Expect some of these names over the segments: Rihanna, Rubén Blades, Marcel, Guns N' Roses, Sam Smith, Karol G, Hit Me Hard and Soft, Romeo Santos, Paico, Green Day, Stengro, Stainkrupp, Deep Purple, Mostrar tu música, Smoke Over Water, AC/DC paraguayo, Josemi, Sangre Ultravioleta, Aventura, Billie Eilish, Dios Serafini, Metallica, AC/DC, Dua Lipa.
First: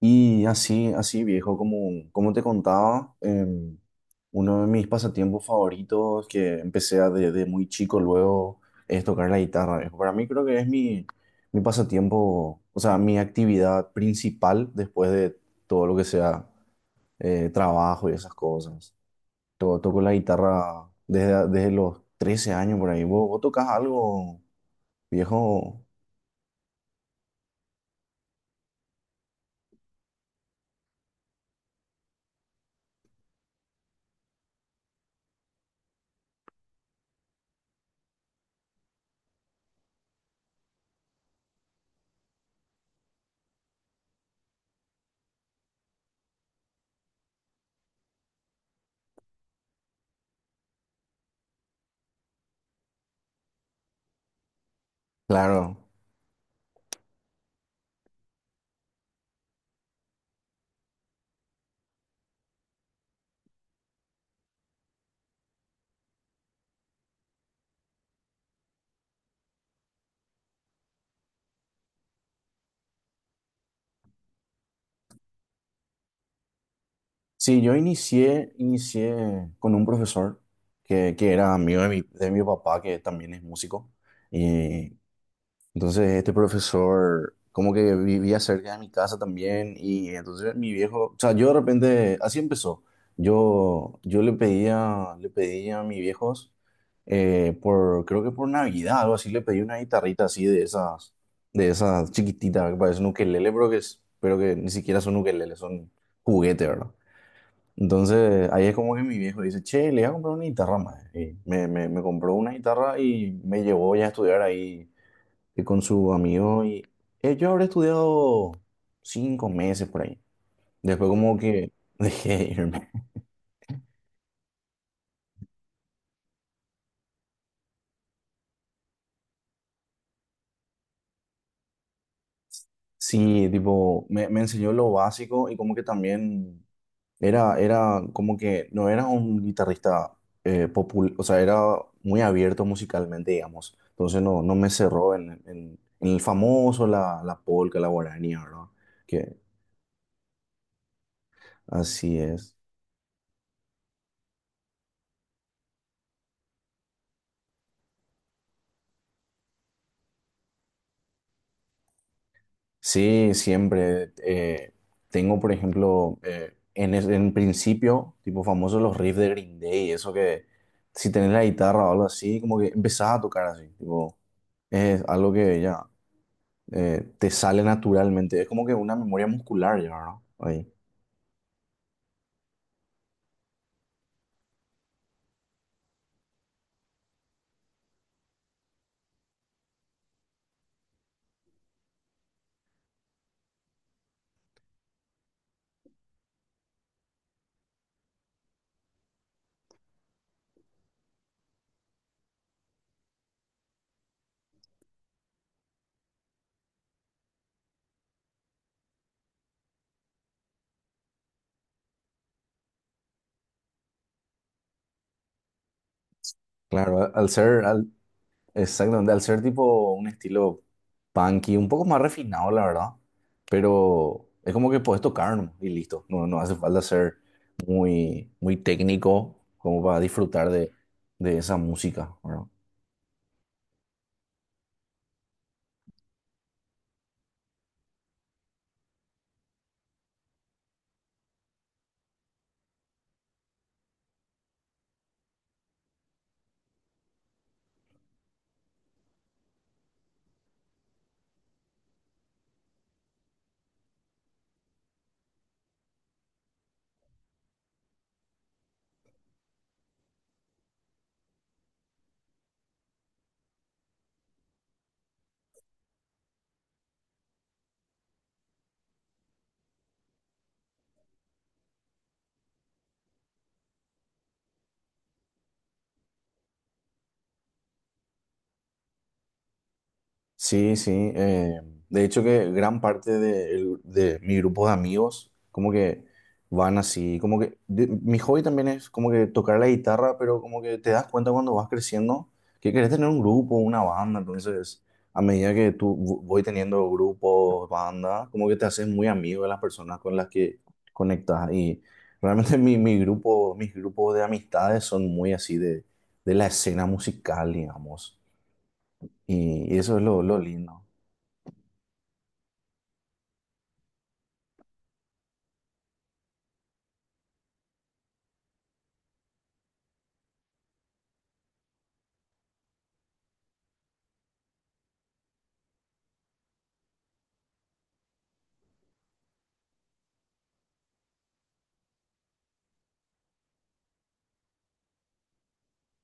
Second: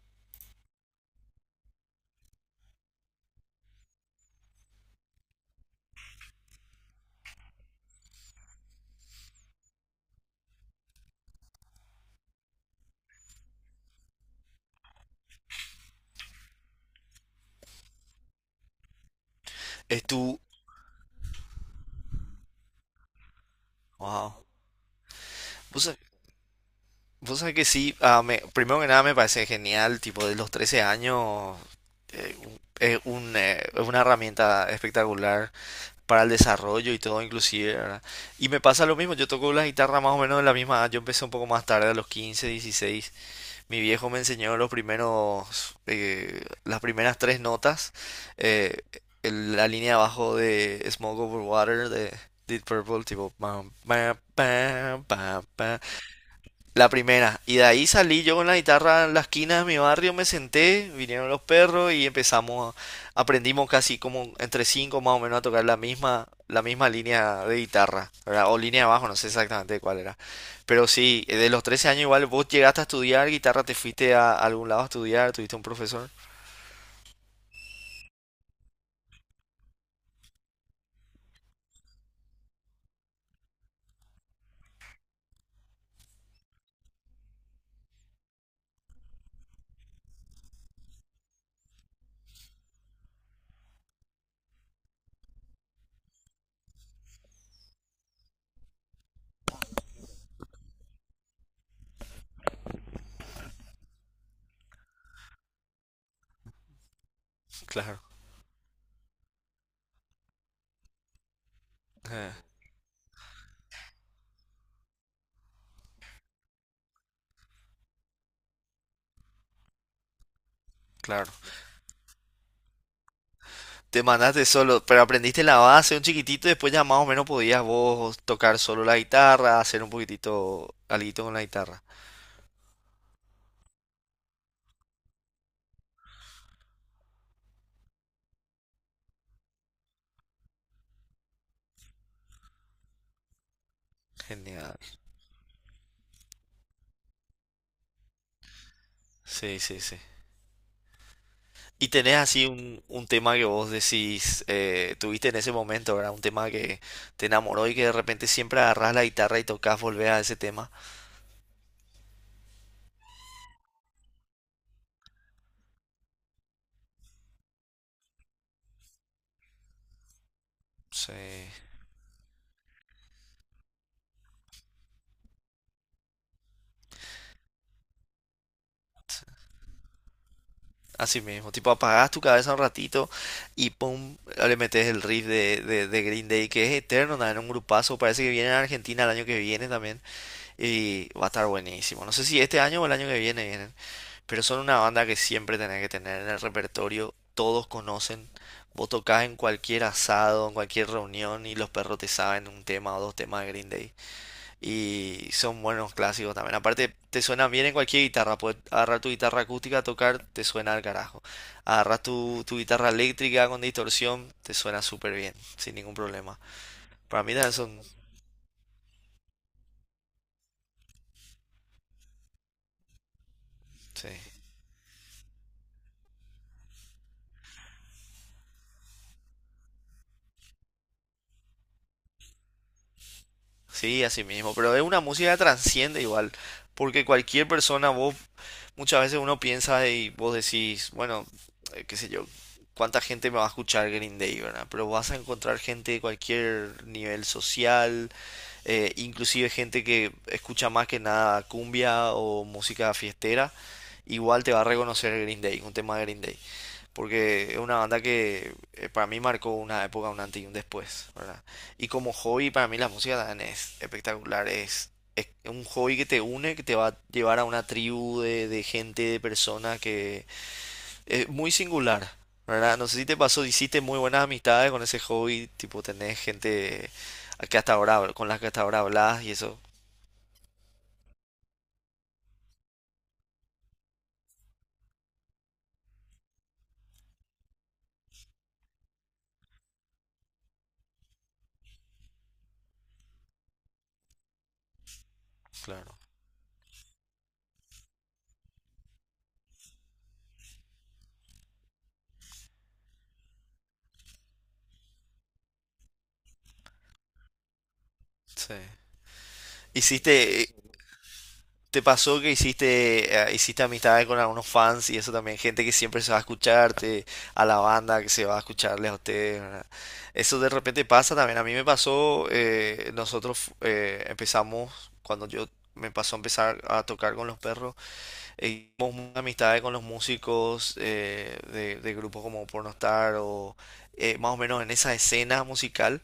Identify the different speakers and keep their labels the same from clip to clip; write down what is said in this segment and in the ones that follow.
Speaker 1: Y así, así viejo, como, como te contaba, uno de mis pasatiempos favoritos que empecé a desde muy chico luego es tocar la guitarra, viejo. Para mí creo que es mi pasatiempo, o sea, mi actividad principal después de todo lo que sea trabajo y esas cosas. Toco
Speaker 2: Es
Speaker 1: la
Speaker 2: tu...
Speaker 1: guitarra desde los 13 años por ahí. Vos tocas algo,
Speaker 2: Wow. Vos
Speaker 1: viejo?
Speaker 2: sab- Vos sabés que sí. Primero que nada me parece genial, tipo de los 13 años, es un, es una herramienta espectacular para el desarrollo y todo inclusive, ¿verdad? Y me pasa lo mismo, yo toco la guitarra más o menos de la misma edad, yo empecé un poco más tarde, a los 15 dieciséis. Mi viejo me enseñó los primeros, las primeras tres notas, eh, la línea abajo de Smoke Over Water de Deep Purple, tipo pam, pam, pam, pam,
Speaker 1: Claro.
Speaker 2: pam. La primera. Y de ahí salí yo con la guitarra en la esquina de mi barrio, me senté, vinieron los perros y aprendimos casi como entre cinco más o menos a tocar la misma línea de guitarra, ¿verdad? O línea de bajo, no sé exactamente cuál era. Pero sí, de los 13 años igual vos llegaste a estudiar guitarra, te fuiste a algún lado a estudiar, tuviste un profesor.
Speaker 1: Sí, yo inicié con un profesor que era amigo de de mi papá, que también es músico. Y entonces este profesor como que vivía cerca de mi casa también. Y entonces mi viejo, o sea, yo de repente, así empezó. Yo le le pedía a mis viejos, por, creo que por Navidad, algo así, le pedí una guitarrita así de esas chiquititas, que parecen ukelele, pero que, pero que ni siquiera son ukelele, son juguete, ¿verdad?
Speaker 2: Claro,
Speaker 1: Entonces, ahí es como que mi viejo dice, che, le voy a comprar una guitarra más. Y me
Speaker 2: eh,
Speaker 1: compró una guitarra y me llevó ya a estudiar ahí con su amigo. Y yo habré estudiado 5 meses por ahí. Después
Speaker 2: claro.
Speaker 1: como que dejé de irme.
Speaker 2: Te mandaste solo, pero aprendiste la base un chiquitito y después ya más o menos podías vos tocar solo la guitarra, hacer un poquitito alguito con la guitarra.
Speaker 1: Sí, tipo, me enseñó lo básico y como que también era como que no era un guitarrista o sea, era muy abierto musicalmente, digamos. Entonces no, no me
Speaker 2: Genial.
Speaker 1: cerró en el famoso, la polca, la guaraní, ¿verdad? Que
Speaker 2: Sí, sí, sí. Y tenés
Speaker 1: así
Speaker 2: así
Speaker 1: es.
Speaker 2: un tema que vos decís, tuviste en ese momento, ¿verdad? Un tema que te enamoró y que de repente siempre agarrás la guitarra y tocas, volvés a ese tema.
Speaker 1: Sí, siempre. Tengo, por ejemplo, en principio, tipo famoso, los riffs de Green Day, eso que si
Speaker 2: Sí.
Speaker 1: tenés la guitarra o algo así, como que empezás a tocar así, tipo, es algo que ya. Te sale naturalmente. Es como que una memoria muscular ya, ¿no? Ahí.
Speaker 2: Así mismo, tipo apagás tu cabeza un ratito y pum, le metes el riff de Green Day, que es eterno, nada, en un grupazo, parece que viene a Argentina el año que viene también y va a estar buenísimo. No sé si este año o el año que viene. Pero son una banda que siempre tenés que tener en el repertorio. Todos conocen. Vos tocás en cualquier asado, en cualquier reunión y los perros te saben un tema o dos temas de Green Day. Y son buenos clásicos también. Aparte, te suenan bien en cualquier guitarra. Puedes agarrar tu guitarra acústica a tocar, te suena al carajo. Agarras tu, tu guitarra eléctrica con distorsión, te suena súper bien, sin ningún problema.
Speaker 1: Claro,
Speaker 2: Para mí también son...
Speaker 1: exactamente, al ser tipo un estilo punky, un poco más refinado, la verdad.
Speaker 2: Sí,
Speaker 1: Pero es como que puedes tocar nomás y listo. No, no hace falta ser muy, muy técnico como para disfrutar de esa música, ¿verdad?
Speaker 2: sí, así mismo. Pero es una música que trasciende igual. Porque cualquier persona, vos muchas veces uno piensa y vos decís, bueno, qué sé yo, cuánta gente me va a escuchar Green Day, ¿verdad? Pero vas a encontrar gente de cualquier nivel social, inclusive gente que escucha más que nada cumbia o música fiestera, igual te va a reconocer Green Day, un tema de Green Day, porque es una banda que para mí marcó una época, un antes y un después, ¿verdad? Y como hobby, para mí la música también es espectacular, es un hobby que te une, que te va a llevar a una tribu de gente, de personas que es muy singular, ¿verdad? No sé si te pasó, hiciste muy buenas amistades con ese hobby, tipo tenés gente a que hasta ahora, con las que hasta ahora hablas y eso.
Speaker 1: Sí, sí. De hecho que gran parte de mi grupo de amigos como que van así, como que mi hobby también es como que tocar la guitarra, pero como que te das cuenta cuando vas creciendo que querés tener un grupo, una banda, entonces a medida que
Speaker 2: Claro,
Speaker 1: voy teniendo grupos, bandas, como que te haces muy amigo de las personas con las que conectas y realmente mi grupo, mis grupos de amistades son muy así de la escena musical, digamos,
Speaker 2: sí.
Speaker 1: y eso es lo
Speaker 2: Hiciste,
Speaker 1: lindo.
Speaker 2: ¿Te pasó que hiciste, hiciste amistades con algunos fans y eso también, gente que siempre se va a escucharte, a la banda que se va a escucharles a ustedes, ¿verdad? Eso de repente pasa también. A mí me pasó, nosotros empezamos, cuando yo me pasó a empezar a tocar con los perros, hicimos muchas amistades con los músicos de grupos como Pornostar o más o menos en esa escena musical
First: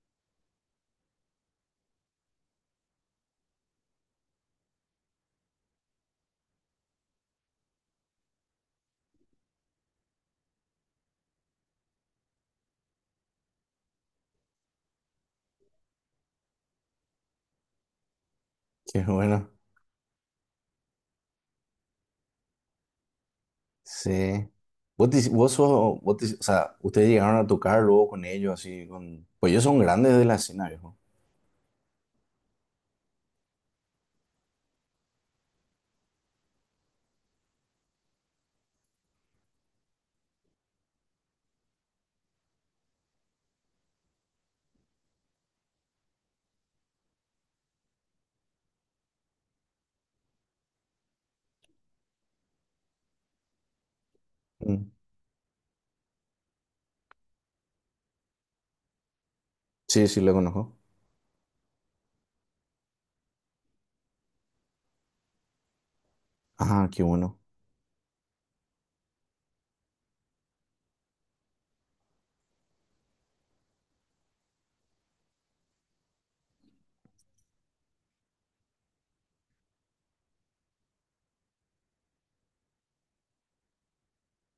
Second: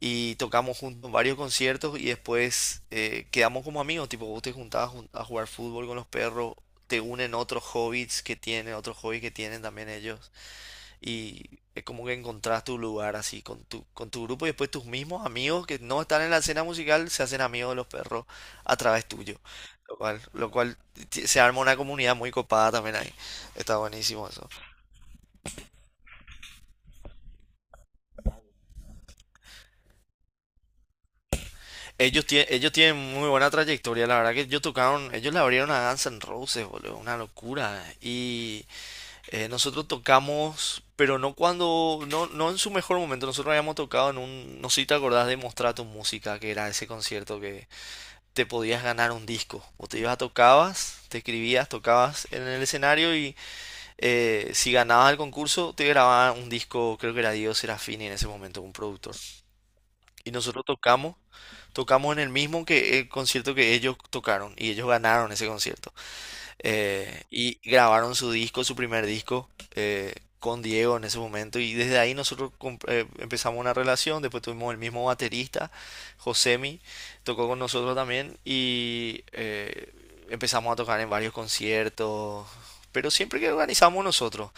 Speaker 2: y tocamos juntos varios conciertos y después quedamos como amigos, tipo vos te juntabas a jugar fútbol con los perros, te unen otros hobbies que tienen, otros hobbies que tienen también ellos, y es como que encontrás tu lugar así con tu grupo y después tus mismos amigos que no están en la escena musical se hacen amigos de los perros a
Speaker 1: Qué
Speaker 2: través tuyo,
Speaker 1: bueno.
Speaker 2: lo cual, se arma una comunidad muy copada también ahí, está buenísimo eso.
Speaker 1: Sí. Vos, te- vos sos, vos te- o sea, ustedes llegaron a tocar luego con ellos, así, con... Pues ellos son grandes de la escena, viejo.
Speaker 2: Ellos tienen muy buena trayectoria, la verdad que ellos tocaron, ellos le abrieron a Guns N' Roses, boludo, una locura. Y nosotros tocamos, pero no cuando, no, no en su mejor momento, nosotros habíamos tocado en un, no sé si te acordás de Mostrar tu música, que era ese concierto que te podías ganar un disco. O te ibas a tocabas, te escribías, tocabas en el escenario y si
Speaker 1: Mm.
Speaker 2: ganabas el concurso te grababan un disco, creo que era Dios Serafini en ese momento, un productor.
Speaker 1: Sí, sí,
Speaker 2: Y
Speaker 1: lo
Speaker 2: nosotros
Speaker 1: conozco.
Speaker 2: tocamos, tocamos en el mismo que el concierto que ellos tocaron y ellos ganaron ese concierto.
Speaker 1: Ah, qué bueno.
Speaker 2: Y grabaron su disco, su primer disco, eh, con Diego en ese momento. Y desde ahí empezamos una relación. Después tuvimos el mismo baterista, Josemi, tocó con nosotros también y empezamos a tocar en varios conciertos. Pero siempre que organizamos nosotros.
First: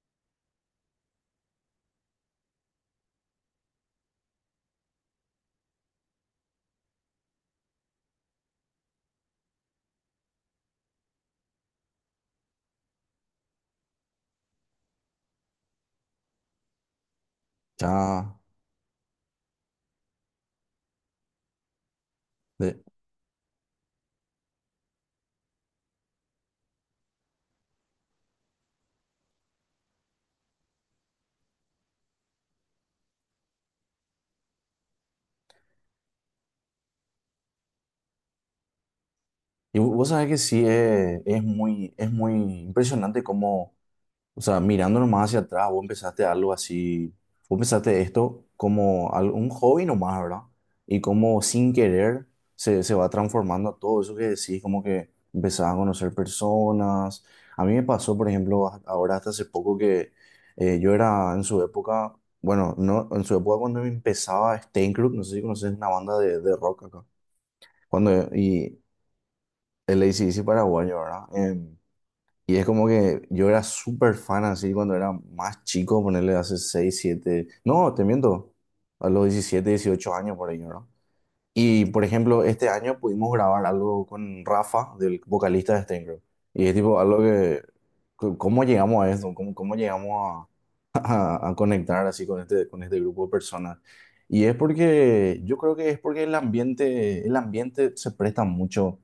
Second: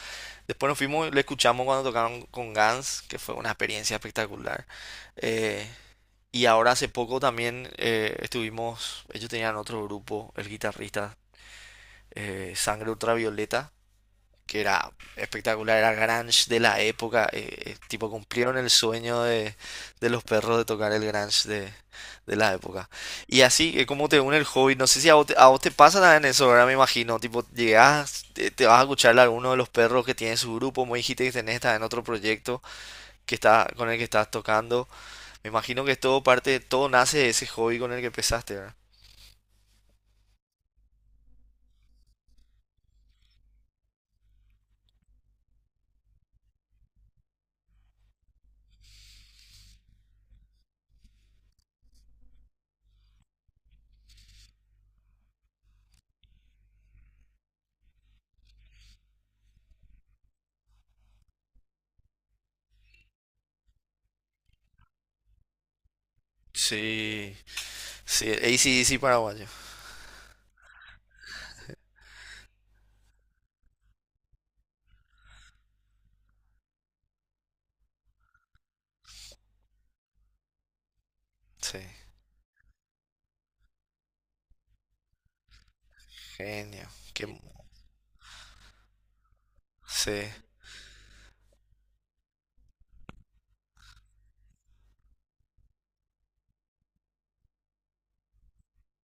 Speaker 2: Después nos fuimos, le escuchamos cuando tocaron con Guns, que fue una experiencia espectacular. Eh, y ahora hace poco también estuvimos, ellos tenían otro grupo, el guitarrista Sangre Ultravioleta, que era espectacular, era grunge de la época, tipo
Speaker 1: Ya.
Speaker 2: cumplieron el sueño de los perros de tocar el grunge de la
Speaker 1: de-
Speaker 2: época. Y así es como te une el hobby, no sé si a vos te, a vos te pasa también eso, ahora me imagino, tipo llegás, te vas a escuchar a alguno de los perros que tiene su grupo, me dijiste que tenés en otro proyecto que está, con el que estás tocando, me imagino que es todo parte, todo nace de ese hobby con el que empezaste, ¿verdad?
Speaker 1: Vos sabés que sí, es muy impresionante cómo... O sea, mirando nomás hacia atrás, vos empezaste algo así, vos empezaste esto como un hobby nomás, ¿verdad? Y como sin querer se va transformando a todo eso que decís, como que empezás a conocer personas. A mí me pasó, por ejemplo, ahora hasta hace poco que yo era en su época, bueno, no, en su época cuando empezaba Stainkrupp, no sé si conoces una banda de rock acá,
Speaker 2: Sí,
Speaker 1: cuando,
Speaker 2: sí, el
Speaker 1: y
Speaker 2: AC/DC paraguayo.
Speaker 1: el AC/DC paraguayo, ¿verdad? Y es como que yo era súper fan así cuando era más chico, ponerle hace 6 7 no, te miento, a los 17 18 años por ahí, ¿no?
Speaker 2: Sí,
Speaker 1: Y por ejemplo, este año pudimos grabar algo con Rafa, del vocalista de Stengro. Y es
Speaker 2: genio.
Speaker 1: tipo algo
Speaker 2: Qué,
Speaker 1: que, ¿cómo llegamos a esto? ¿Cómo, cómo
Speaker 2: sí.
Speaker 1: llegamos a, a conectar así con este grupo de personas? Y es porque, yo creo que es porque el ambiente se presta mucho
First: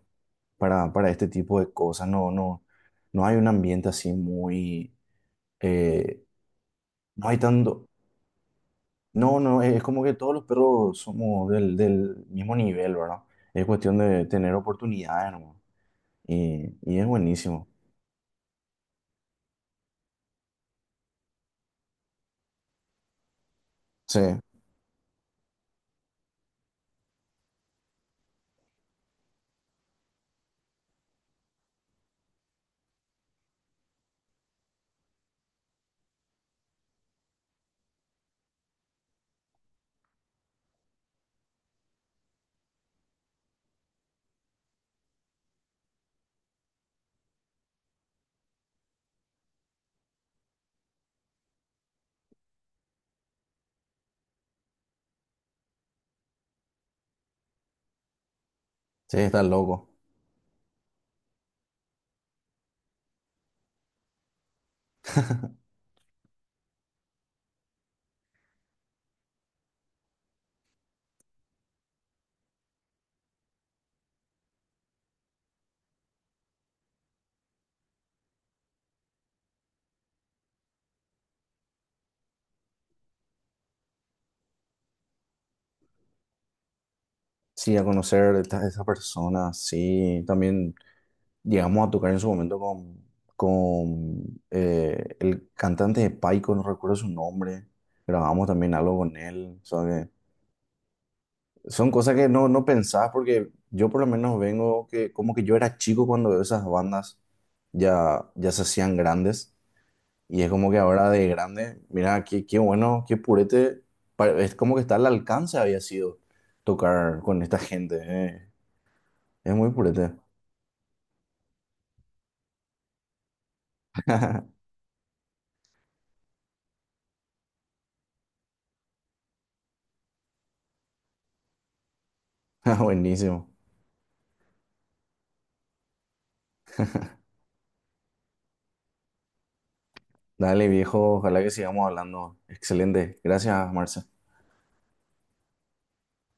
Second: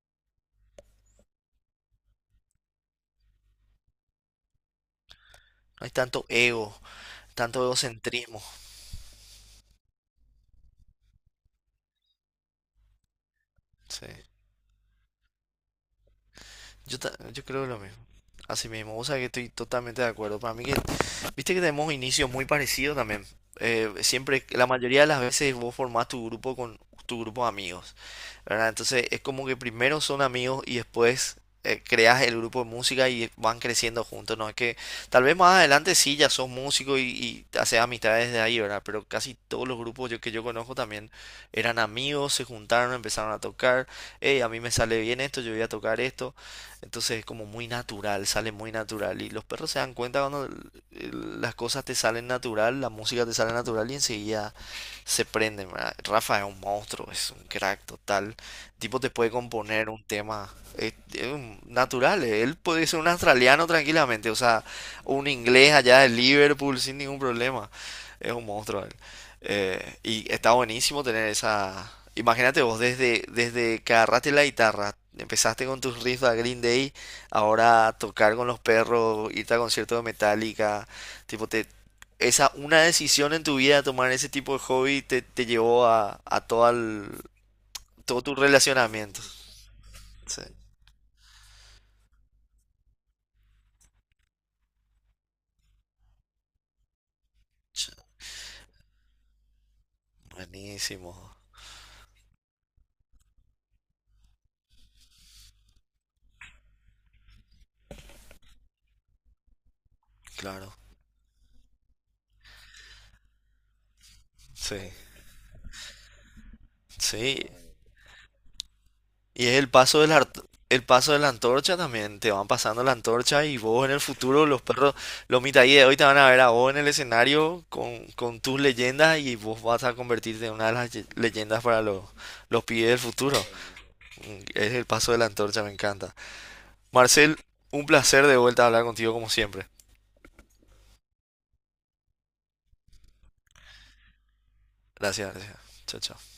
Speaker 1: para este tipo de cosas. No, no, no hay un ambiente así muy...
Speaker 2: No hay
Speaker 1: eh,
Speaker 2: tanto ego,
Speaker 1: no hay
Speaker 2: tanto
Speaker 1: tanto...
Speaker 2: egocentrismo.
Speaker 1: No, no, es como que todos los perros somos del mismo nivel, ¿verdad? Es cuestión
Speaker 2: Sí.
Speaker 1: de tener oportunidades, ¿no? Y es
Speaker 2: Yo
Speaker 1: buenísimo.
Speaker 2: creo lo mismo. Así mismo, o sea que estoy totalmente de acuerdo. Para mí que, viste que tenemos inicios muy parecidos también.
Speaker 1: Sí,
Speaker 2: Siempre, la mayoría de las veces vos formás tu grupo con tu grupo de amigos, ¿verdad? Entonces es como que primero son amigos y después creas el grupo de música y van creciendo juntos, ¿no? Es que tal vez más adelante sí ya sos músico y haces amistades de ahí, ¿verdad? Pero casi todos los grupos yo, que yo conozco también eran amigos, se juntaron, empezaron a tocar, hey, a mí me sale bien esto, yo voy a tocar esto. Entonces es como muy natural, sale muy natural. Y los perros se dan cuenta cuando las cosas te salen natural, la música te sale natural y enseguida se prenden, ¿verdad? Rafa es un monstruo, es un crack total. Tipo te
Speaker 1: sí,
Speaker 2: puede
Speaker 1: está loco.
Speaker 2: componer un tema, natural, él puede ser un australiano tranquilamente, o sea, un inglés allá de Liverpool sin ningún problema. Es un monstruo. Y está buenísimo tener esa. Imagínate vos, desde, desde que agarraste la guitarra, empezaste con tus riffs a Green Day, ahora tocar con los perros, irte a conciertos de Metallica, tipo, te, esa, una decisión en tu vida, tomar ese tipo de hobby, te llevó a todo, el,
Speaker 1: Sí, a
Speaker 2: todo
Speaker 1: conocer
Speaker 2: tu
Speaker 1: estas esas
Speaker 2: relacionamiento.
Speaker 1: personas, sí,
Speaker 2: Sí.
Speaker 1: también llegamos a tocar en su momento con el cantante de Paico, no recuerdo su nombre,
Speaker 2: Ch-
Speaker 1: grabamos también algo con él, ¿sabes?
Speaker 2: Buenísimo,
Speaker 1: Son cosas que no, no pensás porque yo por lo menos vengo que como que yo era chico cuando veo esas bandas ya, ya se hacían grandes y es como
Speaker 2: claro.
Speaker 1: que ahora de grande, mira, qué, qué bueno, qué purete, es como
Speaker 2: Sí,
Speaker 1: que está al alcance había sido tocar
Speaker 2: sí.
Speaker 1: con esta gente, eh.
Speaker 2: Y es
Speaker 1: Es
Speaker 2: el
Speaker 1: muy
Speaker 2: paso de
Speaker 1: purete.
Speaker 2: la, el paso de la antorcha también. Te van pasando la antorcha y vos en el futuro, los perros, los mitaí de hoy te van a ver a vos en el escenario con tus leyendas y vos vas a convertirte en una de las leyendas para los pibes del futuro.
Speaker 1: Buenísimo.
Speaker 2: Mm, es el paso de la antorcha, me encanta. Marcel, un placer de vuelta a hablar contigo como siempre.
Speaker 1: Dale viejo, ojalá que sigamos hablando. Excelente. Gracias, Marce.
Speaker 2: Gracias, gracias. Chao, chao.